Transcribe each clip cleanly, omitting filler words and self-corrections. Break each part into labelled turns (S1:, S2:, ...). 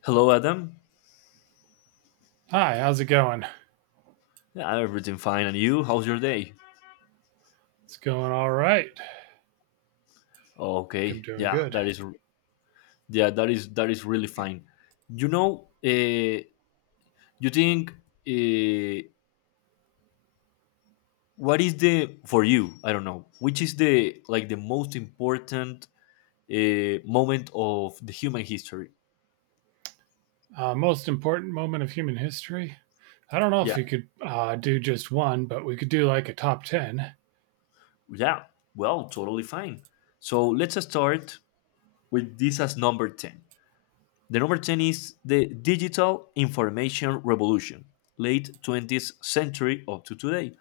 S1: Hello, Adam.
S2: Hi, how's it going?
S1: Yeah, everything fine, and you? How's your day?
S2: It's going all right. I think I'm
S1: Okay,
S2: doing
S1: yeah,
S2: good.
S1: that is, yeah, that is really fine. You know, uh, you think, uh, what is the for you? I don't know. Which is the like the most important moment of the human history?
S2: Most important moment of human history? I don't know if
S1: Yeah,
S2: we could do just one, but we could do like a top 10.
S1: yeah. Well, totally fine. So let's start with this as number ten. The number 10 is the digital information revolution, late 20th century up to today.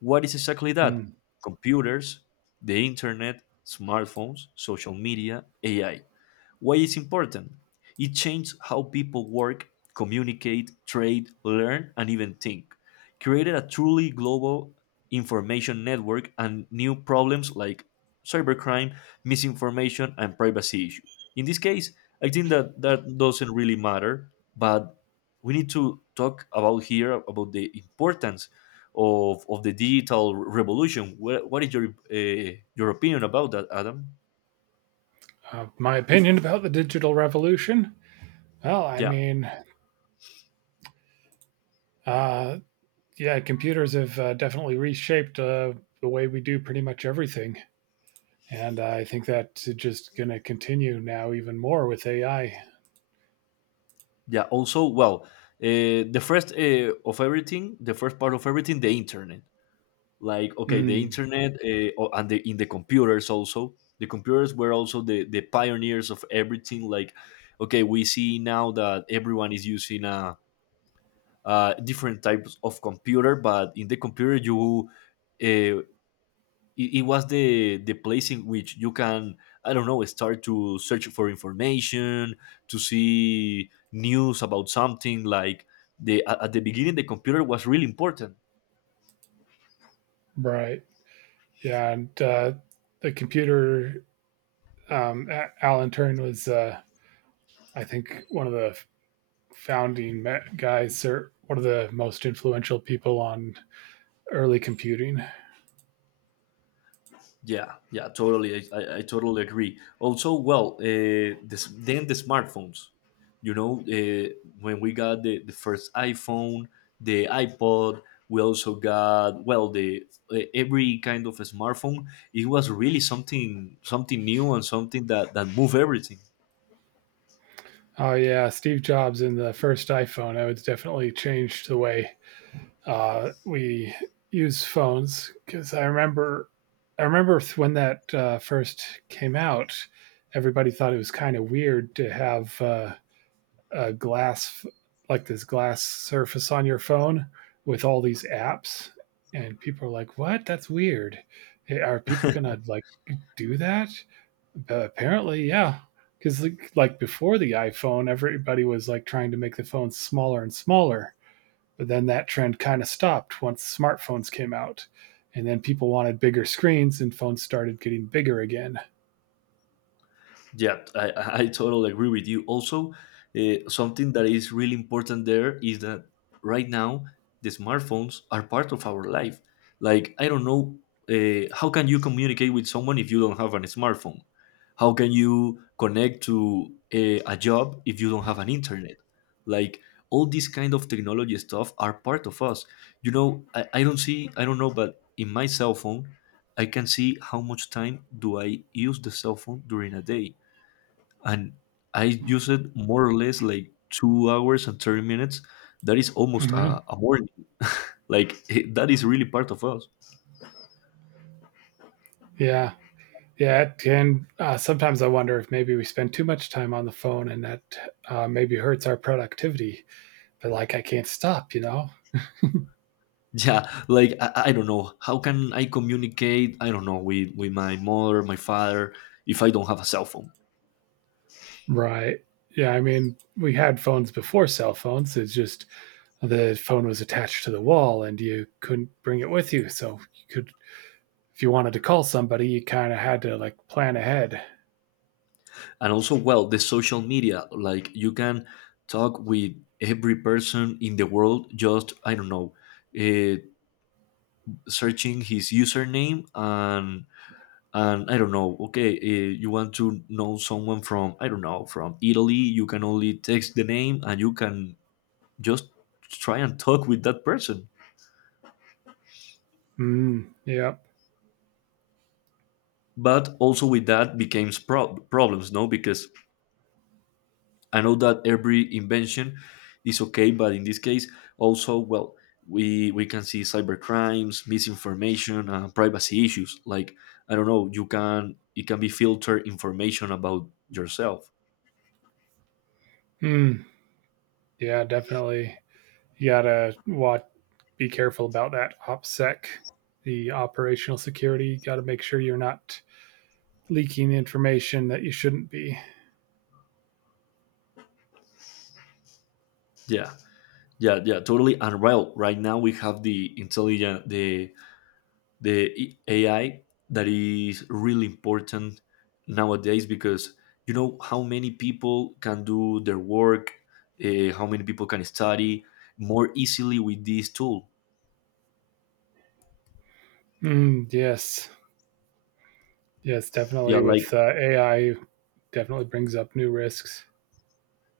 S1: What is exactly that?
S2: Hmm.
S1: Computers, the internet, smartphones, social media, AI. Why it's important? It changed how people work, communicate, trade, learn, and even think. Created a truly global information network and new problems like cybercrime, misinformation, and privacy issue. In this case, I think that doesn't really matter, but we need to talk about here about the importance of the digital revolution. What is your opinion about that, Adam?
S2: My opinion about the digital revolution? Well, I
S1: Yeah.
S2: mean, uh, yeah, computers have definitely reshaped the way we do pretty much everything. And I think that's just going to continue now even more with AI.
S1: Yeah also, well, the first of everything the first part of everything, the internet, like, okay, the
S2: Hmm.
S1: internet, o- and the in the computers also, the computers were also the pioneers of everything. Like, okay, we see now that everyone is using a different types of computer, but in the computer you uh, it was the place in which you can, I don't know, start to search for information, to see news about something. Like at the beginning the computer was really important.
S2: Right. Yeah. And the computer um, Alan Turing was, I think, one of the founding guys or one of the most influential people on early computing.
S1: Yeah, yeah, totally. I totally agree. Also, well, this, then the smartphones. You know, when we got the first iPhone, the iPod, we also got well the every kind of a smartphone. It was really something new and something that moved everything.
S2: Oh yeah, Steve Jobs and the first iPhone, I would definitely changed the way we use phones because I remember when that first came out. Everybody thought it was kind of weird to have a glass, like this glass surface on your phone with all these apps, and people are like, what, that's weird. Hey, are people gonna like do that? But apparently, yeah, because like before the iphone, everybody was like trying to make the phone smaller and smaller. But then that trend kind of stopped once smartphones came out, and then people wanted bigger screens, and phones started getting bigger again.
S1: Yeah, I totally agree with you. Also, something that is really important there is that right now the smartphones are part of our life. Like, I don't know, how can you communicate with someone if you don't have a smartphone? How can you connect to a job if you don't have an internet? Like, all these kind of technology stuff are part of us. I don't see, I don't know, but in my cell phone, I can see how much time do I use the cell phone during a day, and I used it more or less like 2 hours and 30 minutes. That is almost
S2: Hmm.
S1: a morning. Like that is really part of us.
S2: Yeah. Yeah, and sometimes I wonder if maybe we spend too much time on the phone and that maybe hurts our productivity. But like, I can't stop, you know?
S1: Yeah, like I don't know. How can I communicate? I don't know, with my mother, my father, if I don't have a cell phone.
S2: Right. Yeah, I mean, we had phones before cell phones. It's just the phone was attached to the wall and you couldn't bring it with you. So you could, if you wanted to call somebody, you kind of had to like plan ahead.
S1: And also, well, the social media. Like, you can talk with every person in the world. Just, I don't know, uh, searching his username and, I don't know. Okay, you want to know someone from, I don't know, from Italy. You can only text the name, and you can just try and talk with that person.
S2: Mm, yep.
S1: But also with that became problems, no? Because I know that every invention is okay, but in this case, also, well, we can see cyber crimes, misinformation, and privacy issues. Like, I don't know, you can it can be filtered information about yourself.
S2: Mm, yeah, definitely. You gotta watch, be careful about that OPSEC, the operational security. Got to make sure you're not leaking information that you shouldn't be.
S1: Yeah. Yeah, yeah, totally. And, well, right now we have the intelligent the AI, that is really important nowadays, because you know how many people can do their work, how many people can study more easily with this tool.
S2: Mm, yes, yes,
S1: yeah
S2: definitely.
S1: like
S2: With AI, definitely brings up new risks.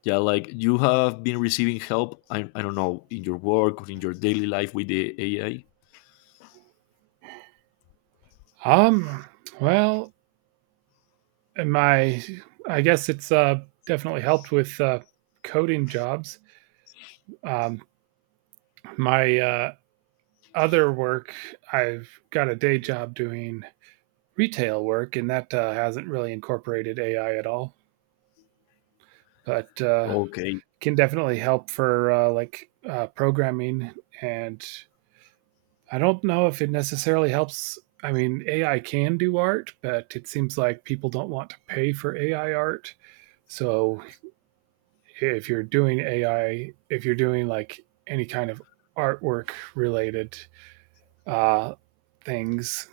S1: yeah, like, you have been receiving help, I don't know, in your work or in your daily life with the AI?
S2: Um, well, my, I guess it's definitely helped with coding jobs. Um, my other work, I've got a day job doing retail work, and that hasn't really incorporated AI at all. But
S1: Okay.
S2: can definitely help for like programming. And I don't know if it necessarily helps. I mean, AI can do art, but it seems like people don't want to pay for AI art. So if you're doing AI, if you're doing like any kind of artwork related uh, things,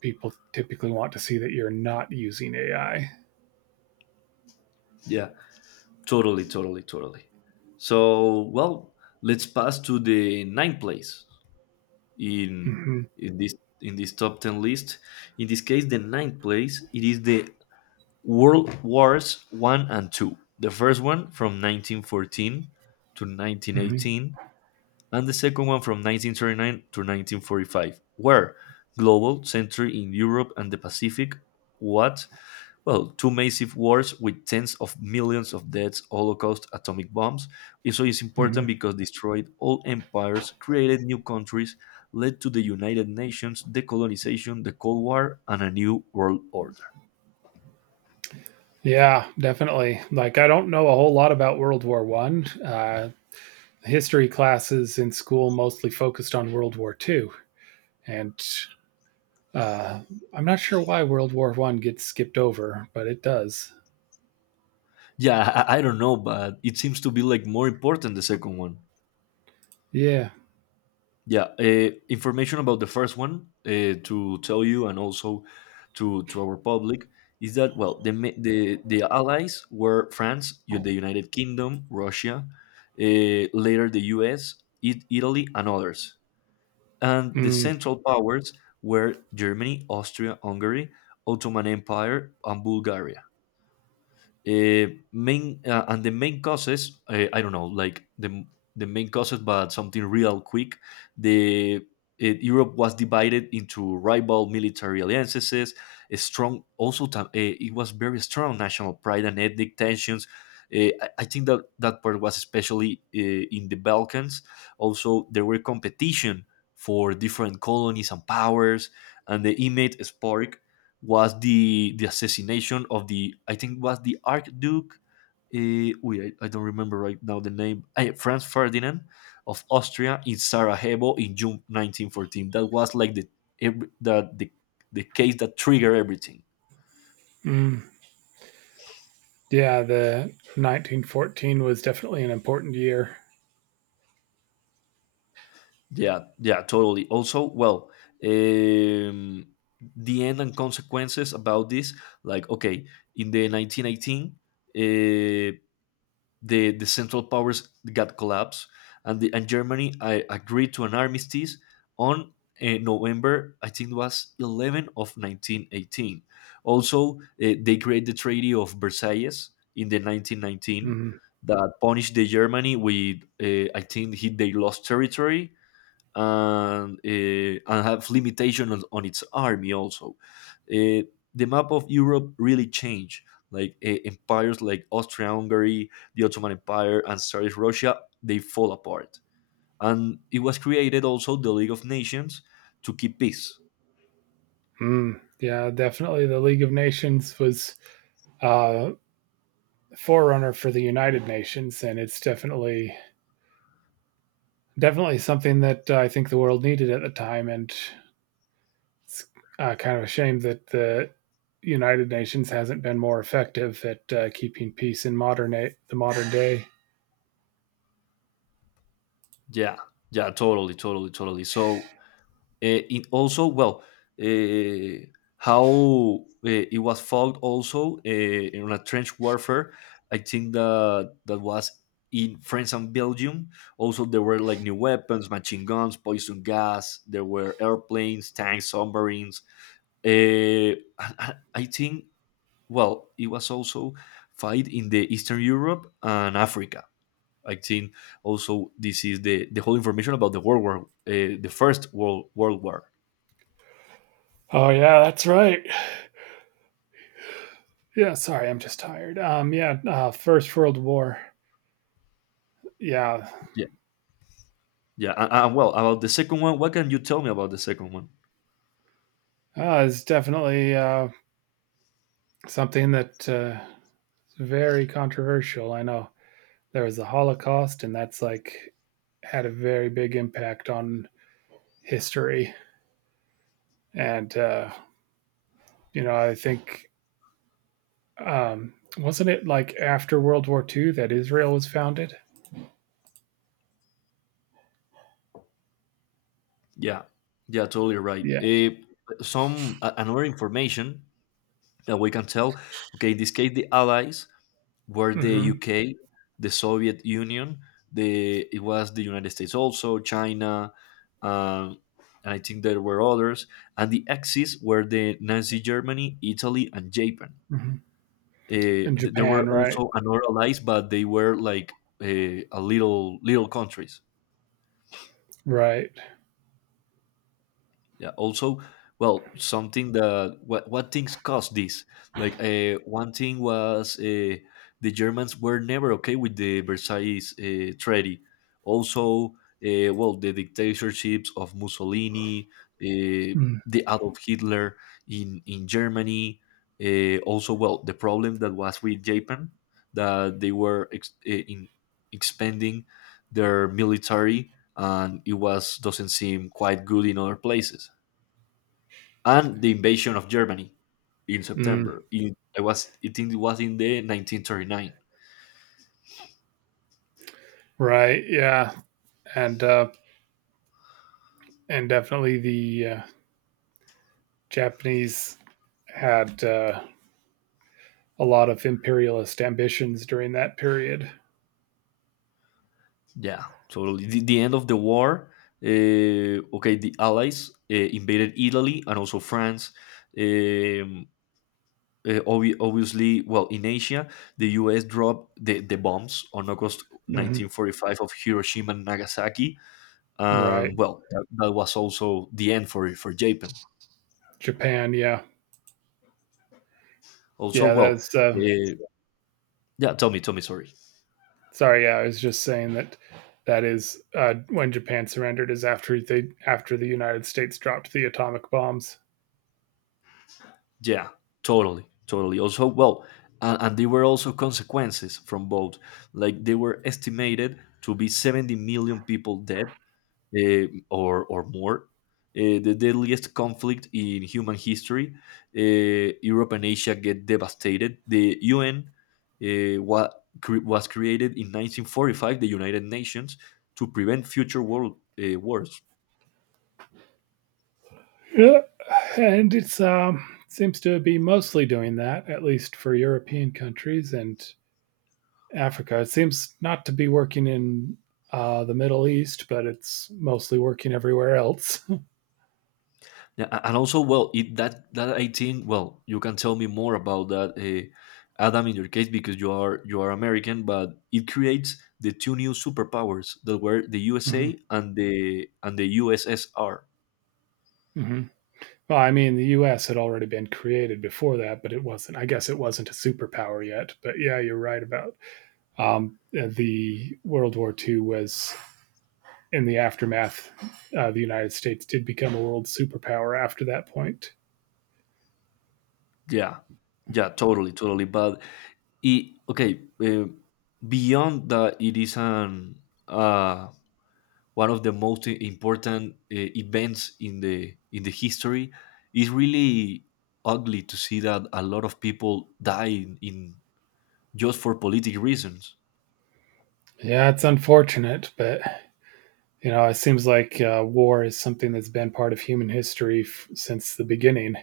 S2: people typically want to see that you're not using AI.
S1: yeah Totally. So, well, let's pass to the ninth place in
S2: Hmm.
S1: in this in this top 10 list. In this case, the ninth place, it is the world wars 1 and 2. The first one from 1914 to
S2: Hmm.
S1: 1918, and the second one from 1939 to 1945, where global century in Europe and the Pacific. What, well, two massive wars with tens of millions of deaths, Holocaust, atomic bombs. So it's important
S2: Hmm.
S1: because destroyed old empires, created new countries, led to the United Nations, decolonization, the Cold War, and a new world order.
S2: Yeah, definitely. Like I don't know a whole lot about World War One. History classes in school mostly focused on World War Two, and uh, I'm not sure why World War One gets skipped over, but it does.
S1: Yeah, I don't know, but it seems to be like more important the second one.
S2: Yeah.
S1: Yeah, information about the first one, to tell you and also to our public, is that well the ma- the allies were France, the United Kingdom, Russia, later the U.S., it, Italy, and others. And the
S2: Mm,
S1: central powers were Germany, Austria, Hungary, Ottoman Empire, and Bulgaria. Main and the main causes, I don't know, like the main causes, but something real quick: the Europe was divided into rival military alliances. A strong, also, it was very strong national pride and ethnic tensions. Uh, I think that that part was especially, in the Balkans. Also, there were competition for different colonies and powers, and the image spark was the assassination of the, I think was the Archduke. Wait, I don't remember right now the name. Eh, Franz Ferdinand of Austria in Sarajevo in June 1914. That was like every, the, the the case that triggered everything.
S2: mm. Yeah, the 1914 was definitely an important year.
S1: Yeah, yeah, totally. Also, well, um, the end and consequences about this, like, okay, in the 1918, uh, the Central Powers got collapsed, and Germany, agreed to an armistice on, November, I think it was 11 of 1918. Also, they created the Treaty of Versailles in the 1919
S2: Mm,
S1: that punished the Germany with, I think they lost territory, and, and have limitation on its army also. Uh, the map of Europe really changed. Like, empires like Austria-Hungary, the Ottoman Empire, and Tsarist Russia, they fall apart. And it was created also the League of Nations to keep peace.
S2: mm. Yeah, definitely. The League of Nations was a forerunner for the United Nations, and it's definitely something that I think the world needed at the time. And it's kind of a shame that the United Nations hasn't been more effective at keeping peace in the modern day.
S1: Yeah, yeah, totally. So, uh, it also, well, uh, how, it was fought also, in a trench warfare. I think that was in France and Belgium. Also, there were like new weapons, machine guns, poison gas. There were airplanes, tanks, submarines. I think, well, it was also fight in the Eastern Europe and Africa. I think also this is the whole information about the World War, the first World War.
S2: Oh yeah, that's right. Yeah, sorry, I'm just tired. Yeah, First World War. Yeah,
S1: Yeah, well, about the second one, what can you tell me about the second one?
S2: is definitely something that is very controversial. I know there was the Holocaust, and that's like had a very big impact on history. And I think. Wasn't it like after World War II that Israel was founded?
S1: Yeah, yeah, totally right.
S2: Yeah.
S1: Some, another information that we can tell. Okay, in this case, the allies were the
S2: Hmm.
S1: UK, the Soviet Union, the it was the United States, also China, um, and I think there were others. And the axis were the Nazi Germany, Italy, and Japan.
S2: Hmm. In
S1: There were
S2: Japan, right?
S1: also another allies, but they were like, a little countries.
S2: Right.
S1: Yeah. Also, well, something that, what things caused this, like, one thing was, the Germans were never okay with the Versailles, treaty. Also, well, the dictatorships of Mussolini, uh,
S2: Mm.
S1: the Adolf Hitler in, Germany. Uh, also, well, the problem that was with Japan, that they were ex- eh, in expanding their military, and it was doesn't seem quite good in other places, and the invasion of Germany in
S2: Mm.
S1: September. I think it was in the 1939.
S2: Right. Yeah. And uh, and definitely the Japanese had a lot of imperialist ambitions during that period.
S1: Yeah. So, the end of the war. Okay, the Allies, invaded Italy and also France. Um, obviously, well, in Asia, the U.S. dropped the bombs on August
S2: Hmm.
S1: 1945 of Hiroshima and Nagasaki,
S2: Right.
S1: and, well, that was also the end for Japan.
S2: Japan. Yeah.
S1: Also,
S2: Yeah.
S1: well,
S2: That's
S1: yeah. Tell me, sorry.
S2: sorry. Yeah. I was just saying that that is when Japan surrendered is after the United States dropped the atomic bombs.
S1: Yeah, totally, totally. Also, well, and there were also consequences from both. Like, they were estimated to be 70 million people dead, eh, or more. Eh, the deadliest conflict in human history. Eh, Europe and Asia get devastated. The UN, was created in 1945, the United Nations, to prevent future world, eh, wars.
S2: Yeah, and it's, seems to be mostly doing that, at least for European countries and Africa. It seems not to be working in, the Middle East, but it's mostly working everywhere else.
S1: Yeah, and also, well, it, that, that I think, well, you can tell me more about that, Adam, in your case, because you are American, but it creates the two new superpowers that were the
S2: Mhm,
S1: USA and the USSR.
S2: mhm. Well, I mean, the US had already been created before that, but it wasn't I guess it wasn't a superpower yet. But yeah, you're right about, the World War II was in the aftermath. The United States did become a world superpower after that point.
S1: Yeah, yeah, totally, totally. But, it, okay, beyond that, it is an, uh, one of the most important, events in the history. It's really ugly to see that a lot of people die in, just for political reasons.
S2: Yeah, it's unfortunate, but it seems like war is something that's been part of human history since the beginning,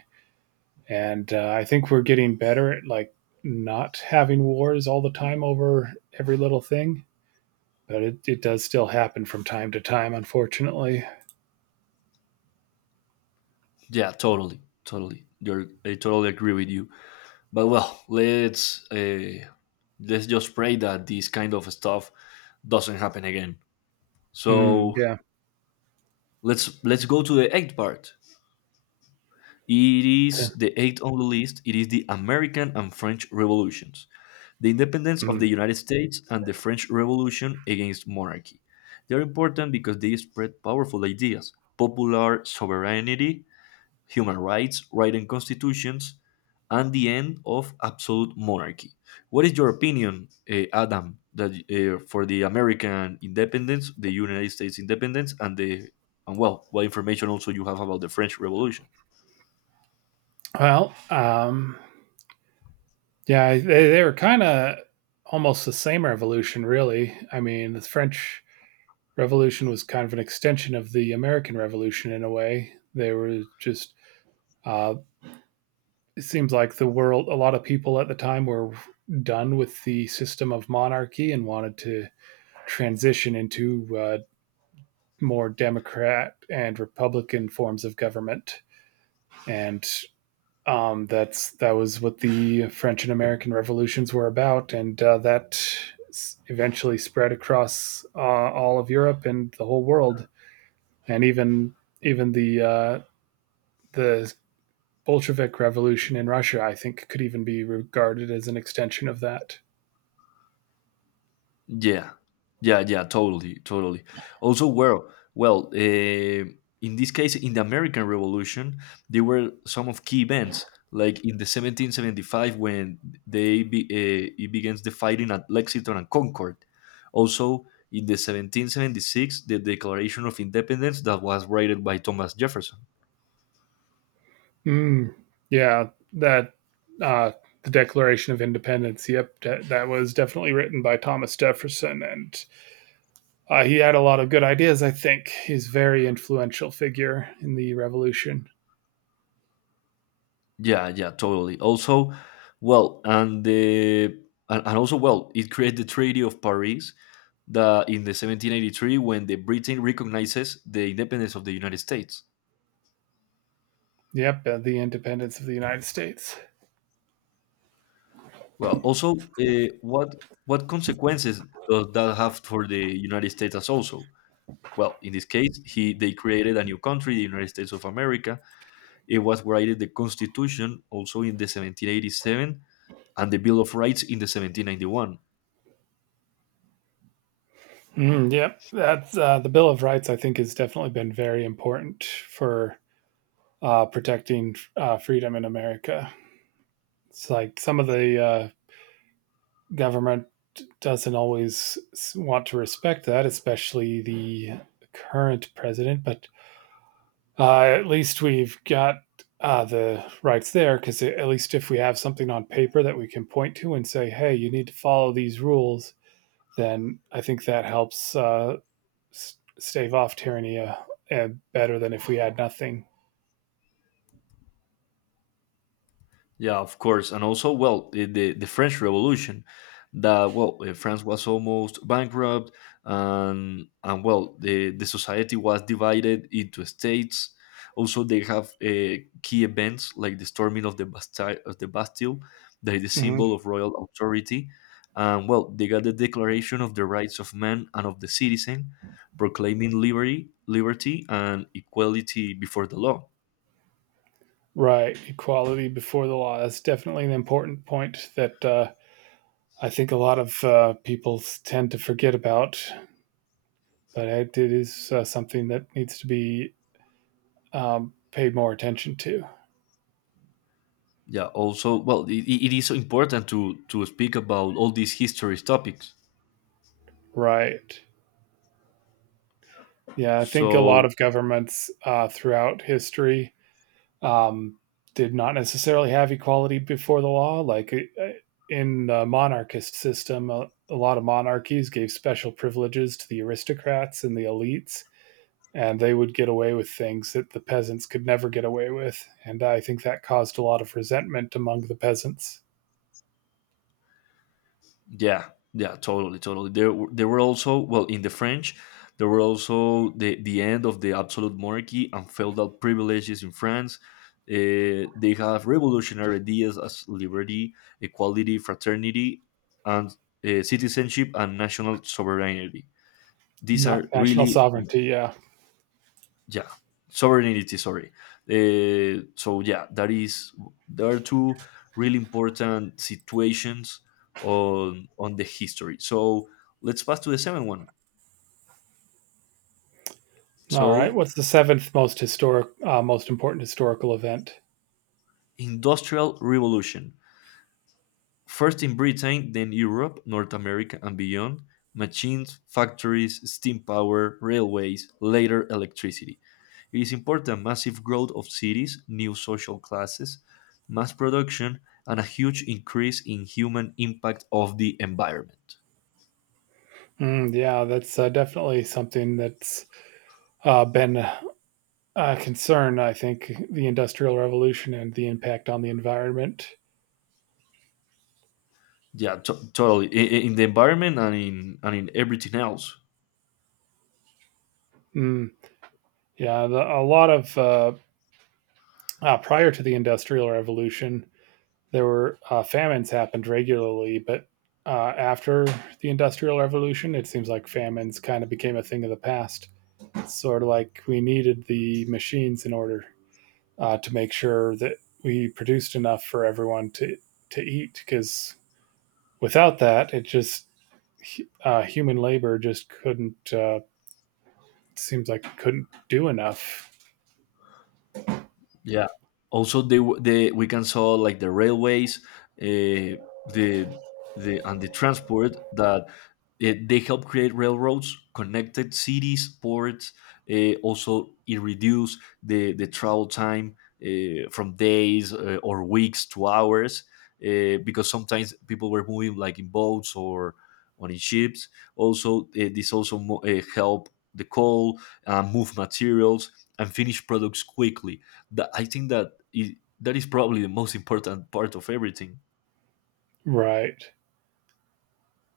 S2: and I think we're getting better at like not having wars all the time over every little thing, but it does still happen from time to time, unfortunately.
S1: Yeah, totally, totally. You're, I totally agree with you. But, well, let's just pray that this kind of stuff doesn't happen again.
S2: Mm,
S1: So,
S2: yeah.
S1: let's go to the eighth part. It is the eighth on the list. It is the American and French revolutions. The independence of the
S2: Mm.
S1: United States and the French Revolution against monarchy. They are important because they spread powerful ideas: popular sovereignty, human rights, writing constitutions, and the end of absolute monarchy. What is your opinion, Adam, that for the American independence, the United States independence, and the what information also you have about the French Revolution?
S2: Well, yeah, they were kind of almost the same revolution, really. I mean, the French revolution was kind of an extension of the American Revolution in a way. They were just uh, it seems like the world, a lot of people at the time were done with the system of monarchy and wanted to transition into more democrat and republican forms of government. And that was what the french and american revolutions were about. And that eventually spread across all of europe and the whole world. And even the Bolshevik Revolution in Russia, I think, could even be regarded as an extension of that.
S1: Yeah, yeah, yeah, totally, totally. Also, in this case, in the American Revolution, there were some of key events, like in the 1775 when it begins the fighting at Lexington and Concord. Also, in the 1776, the Declaration of Independence that was written by Thomas Jefferson.
S2: Mm, yeah, that uh, the Declaration of Independence. Yep, that was definitely written by Thomas Jefferson, and he had a lot of good ideas. I think he's a very influential figure in the Revolution.
S1: Yeah, yeah, totally. Also, well, and the and also well, it created the Treaty of Paris that in the 1783 when the Britain recognizes the independence of the United States.
S2: Yep, the independence of the United States.
S1: Well, also, what consequences does that have for the United States as also? Well, in this case, he they created a new country, the United States of America. It was created the Constitution also in the 1787 and the Bill of Rights in the 1791.
S2: Mm, yep, that's the Bill of Rights. I think has definitely been very important for protecting freedom in America. It's like some of the government doesn't always want to respect that, especially the current president. But at least we've got the rights there, because at least if we have something on paper that we can point to and say, hey, you need to follow these rules, then I think that helps stave off tyranny better than if we had nothing.
S1: Yeah, of course, and also, well, the French Revolution, that well, France was almost bankrupt, and the society was divided into states. Also, they have key events like the storming of the Bastille, that is the symbol
S2: Mhm.
S1: of royal authority. And well, they got the Declaration of the Rights of Man and of the Citizen, proclaiming liberty, liberty and equality before the law.
S2: Right, equality before the law. That's definitely an important point that I think a lot of people tend to forget about, but it is something that needs to be paid more attention to.
S1: Also, it is important to speak about all these history topics.
S2: Right. Yeah, I think a lot
S1: So
S2: of governments throughout history um, did not necessarily have equality before the law. Like in the monarchist system, a lot of monarchies gave special privileges to the aristocrats and the elites, and they would get away with things that the peasants could never get away with. And I think that caused a lot of resentment among the peasants.
S1: yeah, yeah, totally, totally. There were there were also, well, in the French there were also the end of the absolute monarchy and feudal privileges in France. They have revolutionary ideas as liberty, equality, fraternity and citizenship and national sovereignty. These are
S2: Not national
S1: really,
S2: sovereignty, yeah.
S1: yeah, sovereignty, sorry. So yeah, that is, there are two really important situations on the history. So let's pass to the seventh one.
S2: All right.
S1: So
S2: What's the seventh most important historical event?
S1: industrial revolution. First in Britain, then Europe, North America, and beyond, machines, factories, steam power, railways, later electricity. It is important: massive growth of cities, new social classes, mass production, and a huge increase in human impact of the environment.
S2: Mm, yeah, that's definitely something that's been a concern. I think the Industrial Revolution and the impact on the environment.
S1: Totally. In the environment and in everything else.
S2: Mm, yeah, a lot of prior to the Industrial Revolution, there were famines happened regularly, but after the Industrial Revolution, it seems like famines kind of became a thing of the past. It's sort of like we needed the machines in order to make sure that we produced enough for everyone to eat, because without that, it just human labor just couldn't seems like couldn't do enough.
S1: Yeah. Also, they w- the we can saw like the railways, uh, the the transport that they help create railroads, connected cities, ports. Also, it reduce the travel time from days or weeks to hours, because sometimes people were moving like in boats or on in ships. Also, this also help the coal, move materials and finish products quickly, that I think that is probably the most important part of everything.
S2: Right?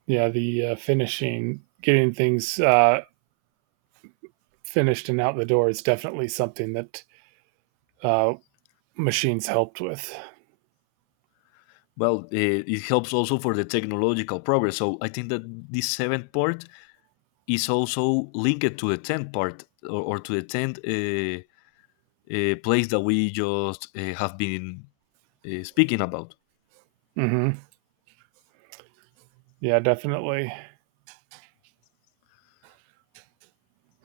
S2: Yeah, the finishing, getting things finished and out the door is definitely something that uh, machines helped with.
S1: Well, it helps also for the technological progress. So I think that this seventh part is also linked to the tenth part or to the tenth place that we just have been speaking about.
S2: Hmm. Yeah, definitely.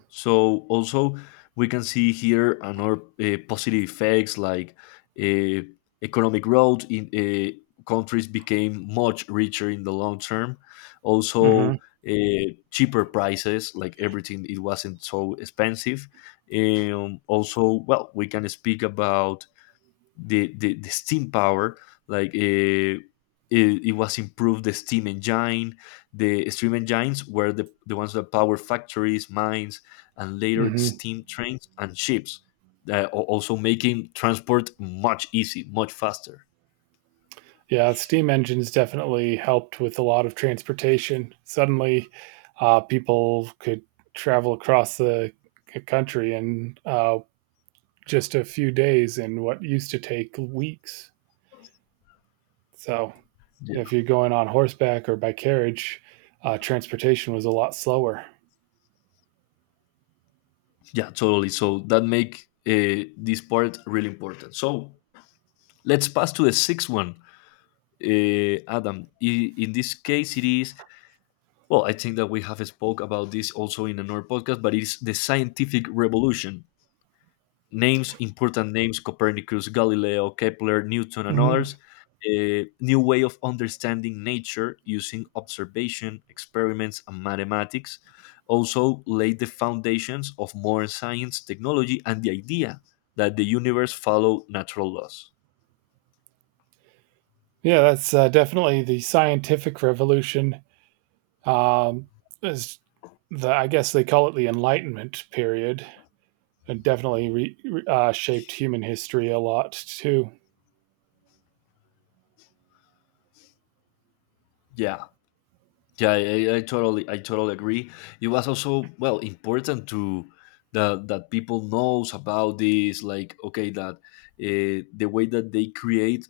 S1: So also we can see here another positive effects like uh, economic growth in countries became much richer in the long term.
S2: Hmm.
S1: Also, cheaper prices, like everything, it wasn't so expensive. Also, we can speak about the steam power. like uh, it was improved the steam engine. The steam engines were the ones that power factories, mines and later
S2: Hmm.
S1: steam trains and ships, also making transport much easy, much faster.
S2: Yeah, steam engines definitely helped with a lot of transportation. Suddenly, people could travel across the country in just a few days in what used to take weeks. So,
S1: Yeah,
S2: if you're going on horseback or by carriage, transportation was a lot slower.
S1: yeah, totally. So that make this part really important. So let's pass to the sixth one. Adam, in this case it is, well, I think that we have spoke about this also in another podcast, but it's the scientific revolution. Names, important names: Copernicus, Galileo, Kepler, Newton, and others.
S2: Hmm.
S1: A new way of understanding nature using observation, experiments, and mathematics. Also, laid the foundations of modern science, technology, and the idea that the universe follow natural laws.
S2: Yeah, that's definitely the scientific revolution. Um, is the I guess they call it the Enlightenment period. It definitely shaped human history a lot too.
S1: Yeah, yeah, I totally agree. It was also well important to that people knows about this, like okay, that the way that they create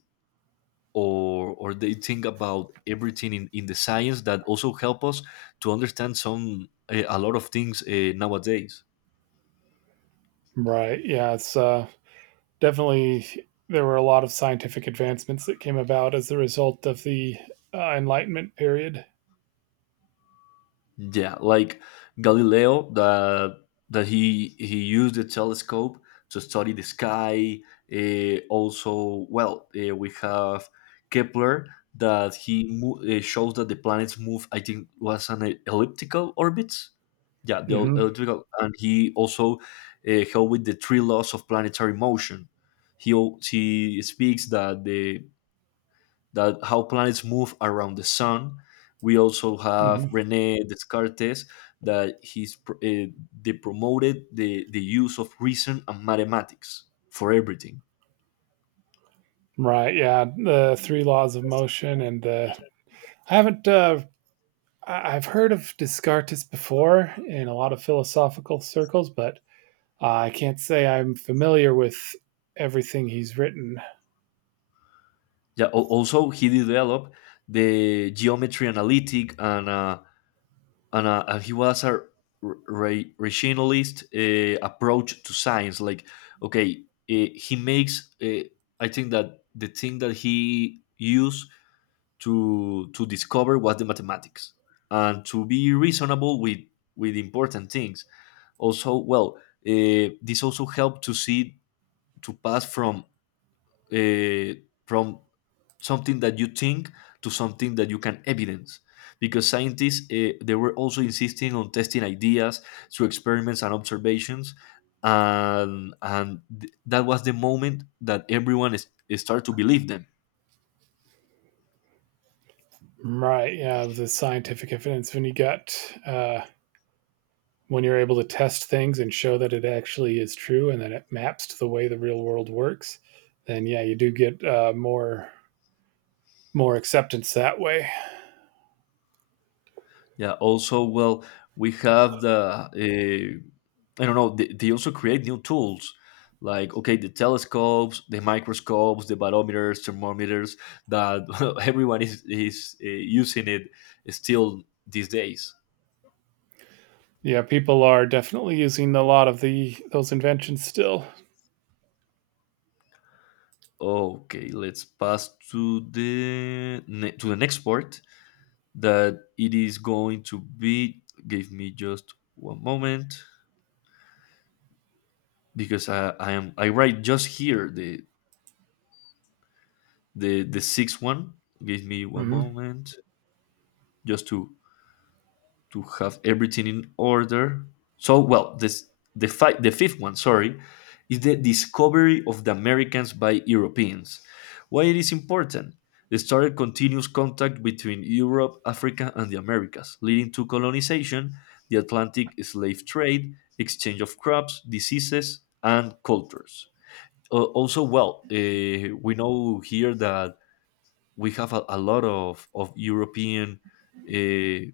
S1: or they think about everything in the science that also help us to understand some a lot of things nowadays.
S2: Right? Yeah, it's definitely there were a lot of scientific advancements that came about as the result of the Enlightenment period.
S1: Yeah, like Galileo, that he used the telescope to study the sky. Also, well, we have Kepler that he shows that the planets move. I think was an elliptical orbits. Yeah,
S2: Hmm.
S1: elliptical, and he also helped with the three laws of planetary motion. He speaks that the, that how planets move around the sun. We also have
S2: Hmm.
S1: Rene Descartes, that they promoted the use of reason and mathematics for everything.
S2: Right? Yeah, the three laws of motion and the. I haven't. I've heard of Descartes before in a lot of philosophical circles, but I can't say I'm familiar with everything he's written.
S1: Yeah. Also, he developed the geometry analytic and and he was a rationalist approach to science. Like, okay, he makes. I think that the thing that he used to discover was the mathematics and to be reasonable with important things. Also, well, this also helped to see, to pass from uh, from something that you think to something that you can evidence, because scientists, they were also insisting on testing ideas through experiments and observations. And that was the moment that started to believe them.
S2: Right, yeah, of the scientific evidence, uh, when you're able to test things and show that it actually is true and that it maps to the way the real world works, then yeah, you do get more acceptance that way.
S1: Yeah. Also, well, we have the, I don't know. They also create new tools, like okay, the telescopes, the microscopes, the barometers, thermometers that everyone is using it still these days.
S2: Yeah, people are definitely using a lot of the those inventions still.
S1: Okay, let's pass to to the next part that it is going to be. Give me just one moment because I write just here the, the sixth one, give me one
S2: Hmm.
S1: moment just to have everything in order. So well, this, the fifth one, sorry, is the discovery of the Americans by Europeans. Why it is important? They started continuous contact between Europe, Africa, and the Americas, leading to colonization, the Atlantic slave trade, exchange of crops, diseases, and cultures. Also, well, we know here that we have a lot of European. Uh,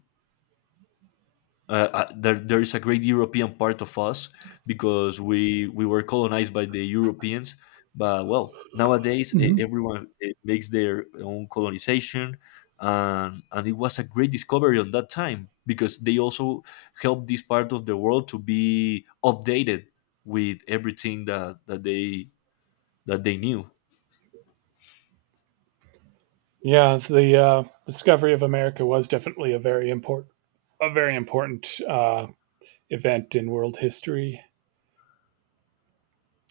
S1: there is a great European part of us because we were colonized by the Europeans. But well, nowadays
S2: Mm-hmm.
S1: everyone makes their own colonization, and it was a great discovery on that time because they also helped this part of the world to be updated with everything that they, that they knew.
S2: Yeah, the discovery of America was definitely a very important a very important event in world history.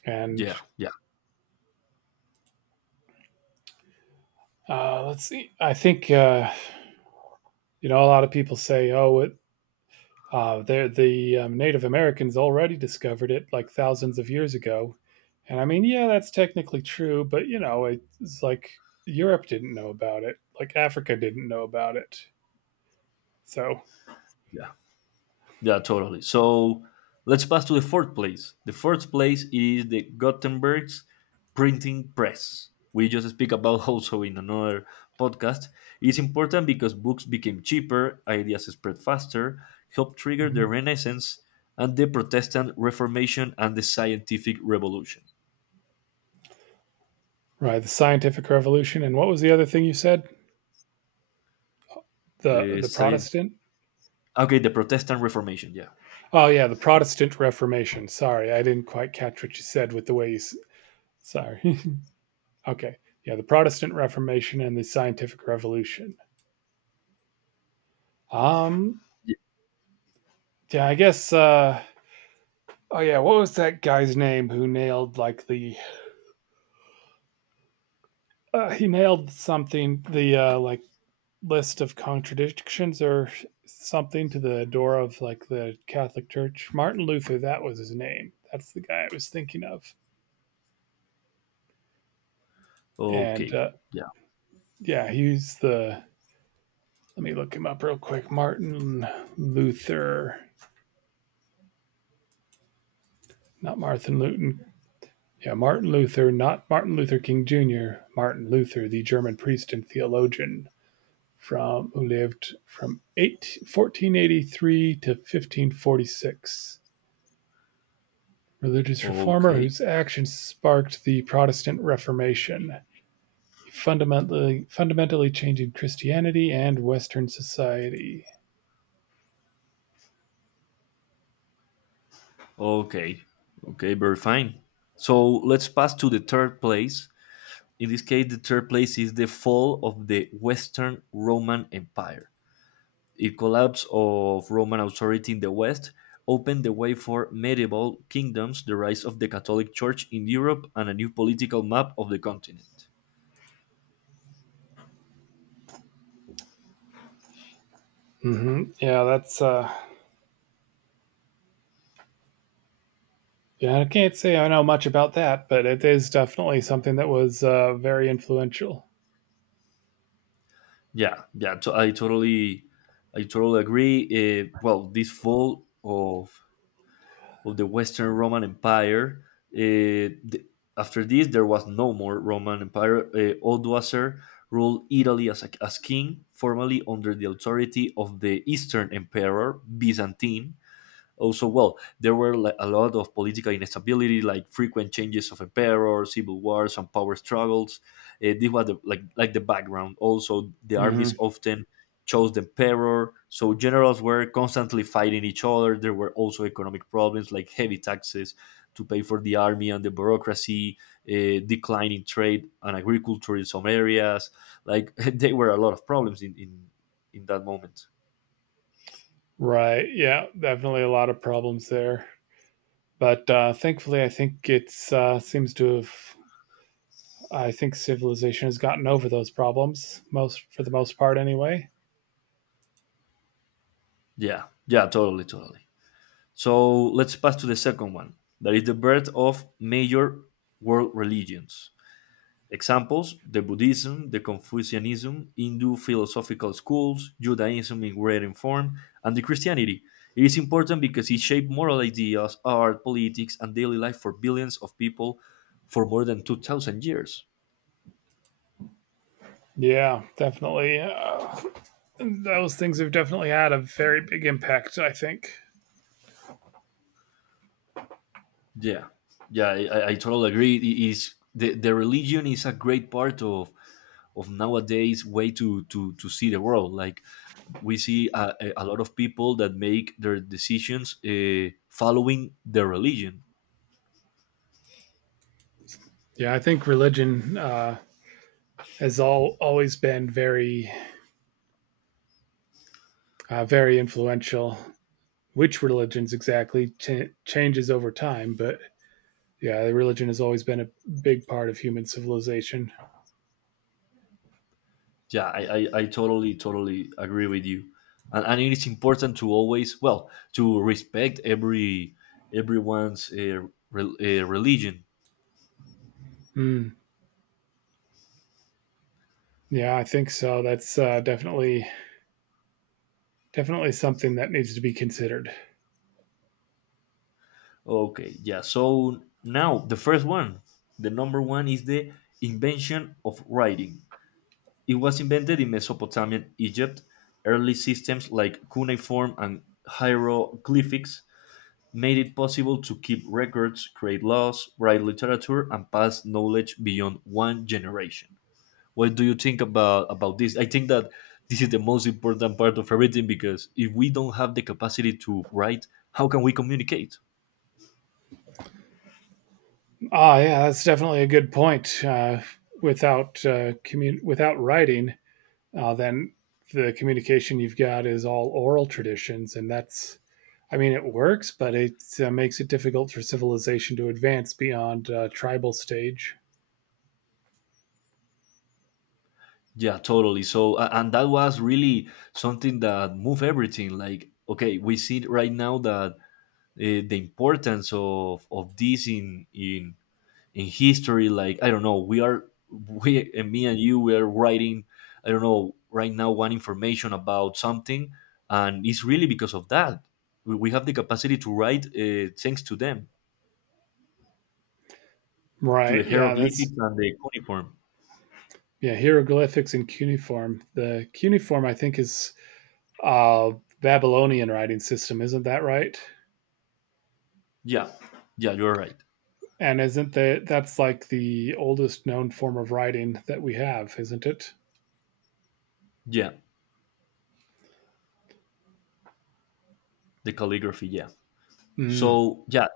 S2: And
S1: Yeah, yeah,
S2: let's see, I think uh, a lot of people say, "Oh, it, they're the Native Americans already discovered it like thousands of years ago," and I mean, yeah, that's technically true, but you know, it's like Europe didn't know about it, like Africa didn't know about it, so.
S1: yeah. Yeah, totally. So let's pass to the fourth place. The fourth place is the Gutenberg's printing press. We just speak about also in another podcast. It's important because books became cheaper, ideas spread faster, helped trigger the
S2: Mhm.
S1: Renaissance and the Protestant Reformation and the Scientific Revolution.
S2: Right, the scientific revolution, and what was the other thing you said? The
S1: The
S2: the
S1: science,
S2: Protestant.
S1: okay, the Protestant Reformation. Yeah.
S2: Oh yeah, the Protestant Reformation. Sorry, I didn't quite catch what you said with the way you. Sorry. Okay. Yeah, the Protestant Reformation and the Scientific Revolution. Um,
S1: Yeah.
S2: yeah, I guess oh yeah, what was that guy's name who nailed like the he nailed something the like list of contradictions or something to the door of like the Catholic Church. Martin Luther, that was his name. That's the guy I was thinking of. And
S1: Okay. Yeah.
S2: yeah, he's the. Let me look him up real quick. Martin Luther, not Martin Luton. Yeah, Martin Luther, not Martin Luther King Jr., Martin Luther, the German priest and theologian from who lived from 1483 to 1546. Religious reformer
S1: Okay.
S2: whose actions sparked the Protestant Reformation, fundamentally changing Christianity and Western society.
S1: Okay. Okay, very fine. So let's pass to the third place. In this case, the third place is the fall of the Western Roman Empire. The collapse of Roman authority in the West opened the way for medieval kingdoms, the rise of the Catholic Church in Europe, and a new political map of the continent.
S2: Hmm. Yeah, that's yeah. I can't say I know much about that, but it is definitely something that was very influential.
S1: Yeah, I totally agree. Well, this fall of the Western Roman Empire. Uh, th- After this, there was no more Roman Empire. Odoacer ruled Italy as king, formally under the authority of the Eastern Emperor, Byzantine. Also, well, there were like a lot of political instability, like frequent changes of emperor, civil wars and power struggles. This was the, like the background. Also the armies
S2: Hmm.
S1: often chose the emperor, so generals were constantly fighting each other. There were also economic problems like heavy taxes to pay for the army and the bureaucracy, uh, declining trade and agriculture in some areas. Like there were a lot of problems in that moment.
S2: Right. Yeah, definitely a lot of problems there. But thankfully, I think it's seems to have. I think civilization has gotten over those problems most for the most part, anyway.
S1: Yeah, yeah, totally, totally. So let's pass to the second one. That is the birth of major world religions. Examples: the Buddhism, the Confucianism, Hindu philosophical schools, Judaism in written form, and the Christianity. It is important because it shaped moral ideas, art, politics, and daily life for billions of people for more than 2,000 years.
S2: Yeah, definitely. Those things have definitely had a very big impact. I think.
S1: Yeah, yeah, I totally agree. It is, the religion is a great part of nowadays way to, to see the world. Like we see lot of people that make their decisions following their religion.
S2: Yeah, I think religion has all always been very, very influential. Which religions exactly changes over time, but yeah, religion has always been a big part of human civilization.
S1: Yeah, I totally, totally agree with you. And it is important to always, well, to respect every everyone's religion.
S2: Mm, yeah, I think so. That's definitely something that needs to be considered.
S1: Okay, yeah. So now the first one, the number one is the invention of writing. It was invented in Mesopotamian Egypt. Early systems like cuneiform and hieroglyphics made it possible to keep records, create laws, write literature, and pass knowledge beyond one generation. What do you think about this? I think that this is the most important part of everything, because if we don't have the capacity to write, how can we communicate?
S2: Ah, yeah, that's definitely a good point. Without without writing, then the communication you've got is all oral traditions, and that's, I mean, it works, but it makes it difficult for civilization to advance beyond tribal stage.
S1: Yeah, totally. So and that was really something that moved everything. Like, okay, we see right now that the importance of this in history. Like I don't know, we are, we and me and you we are writing, I don't know, right now one information about something, and it's really because of that we have the capacity to write thanks to them, to
S2: Right.
S1: the
S2: Yeah. That's
S1: hieroglyphics and the cuneiform.
S2: Yeah. Hieroglyphics and cuneiform. The cuneiform, I think, is uh, Babylonian writing system. Isn't that right?
S1: Yeah, yeah, you're right.
S2: And isn't that that's like the oldest known form of writing that we have, isn't it?
S1: Yeah, the calligraphy, yeah.
S2: Mm.
S1: So yeah,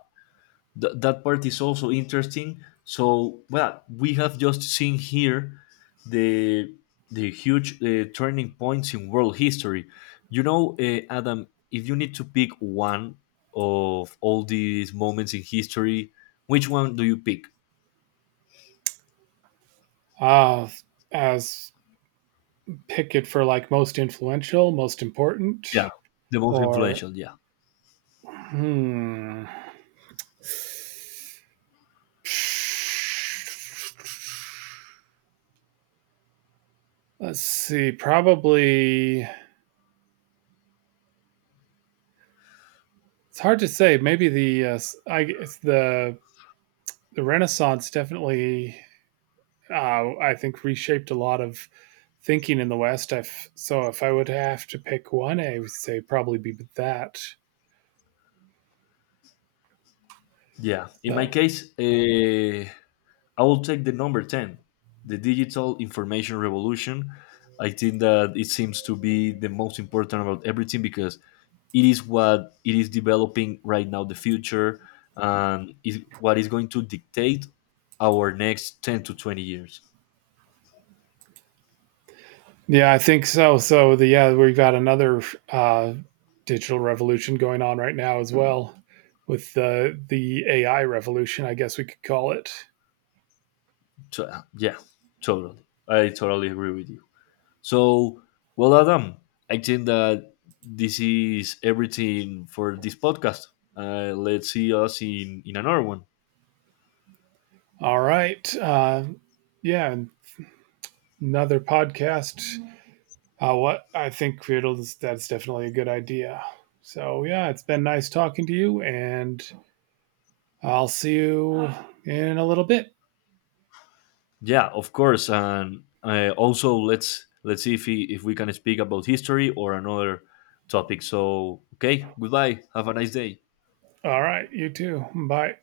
S1: That part is also interesting. So, well, we have just seen here the the huge turning points in world history. You know, Adam, if you need to pick one of all these moments in history, which one do you pick?
S2: Uh, as pick it for like most influential, most important,
S1: Yeah. The most
S2: or
S1: influential, yeah.
S2: hmm, let's see, probably it's hard to say. Maybe the I guess the Renaissance definitely I think reshaped a lot of thinking in the West. I've, so if I would have to pick one, I would say probably be that.
S1: Yeah. In my
S2: So
S1: case, I will take the number 10, the digital information revolution. I think that it seems to be the most important about everything because it is what it is developing right now, the future, and is what is going to dictate our next 10 to 20 years.
S2: yeah, I think so. So the yeah, we've got another uh, digital revolution going on right now as well, with the AI revolution, I guess we could call it.
S1: So, yeah, totally. I totally agree with you. So, well, Adam, I think that this is everything for this podcast. Let's see us in another one.
S2: All right, yeah, another podcast. What I think Creatles, that's definitely a good idea. So yeah, it's been nice talking to you, and I'll see you in a little bit.
S1: Yeah, of course. And also, let's see if he, if we can speak about history or another topic. So, okay, goodbye. Have a nice day.
S2: All right, you too. Bye.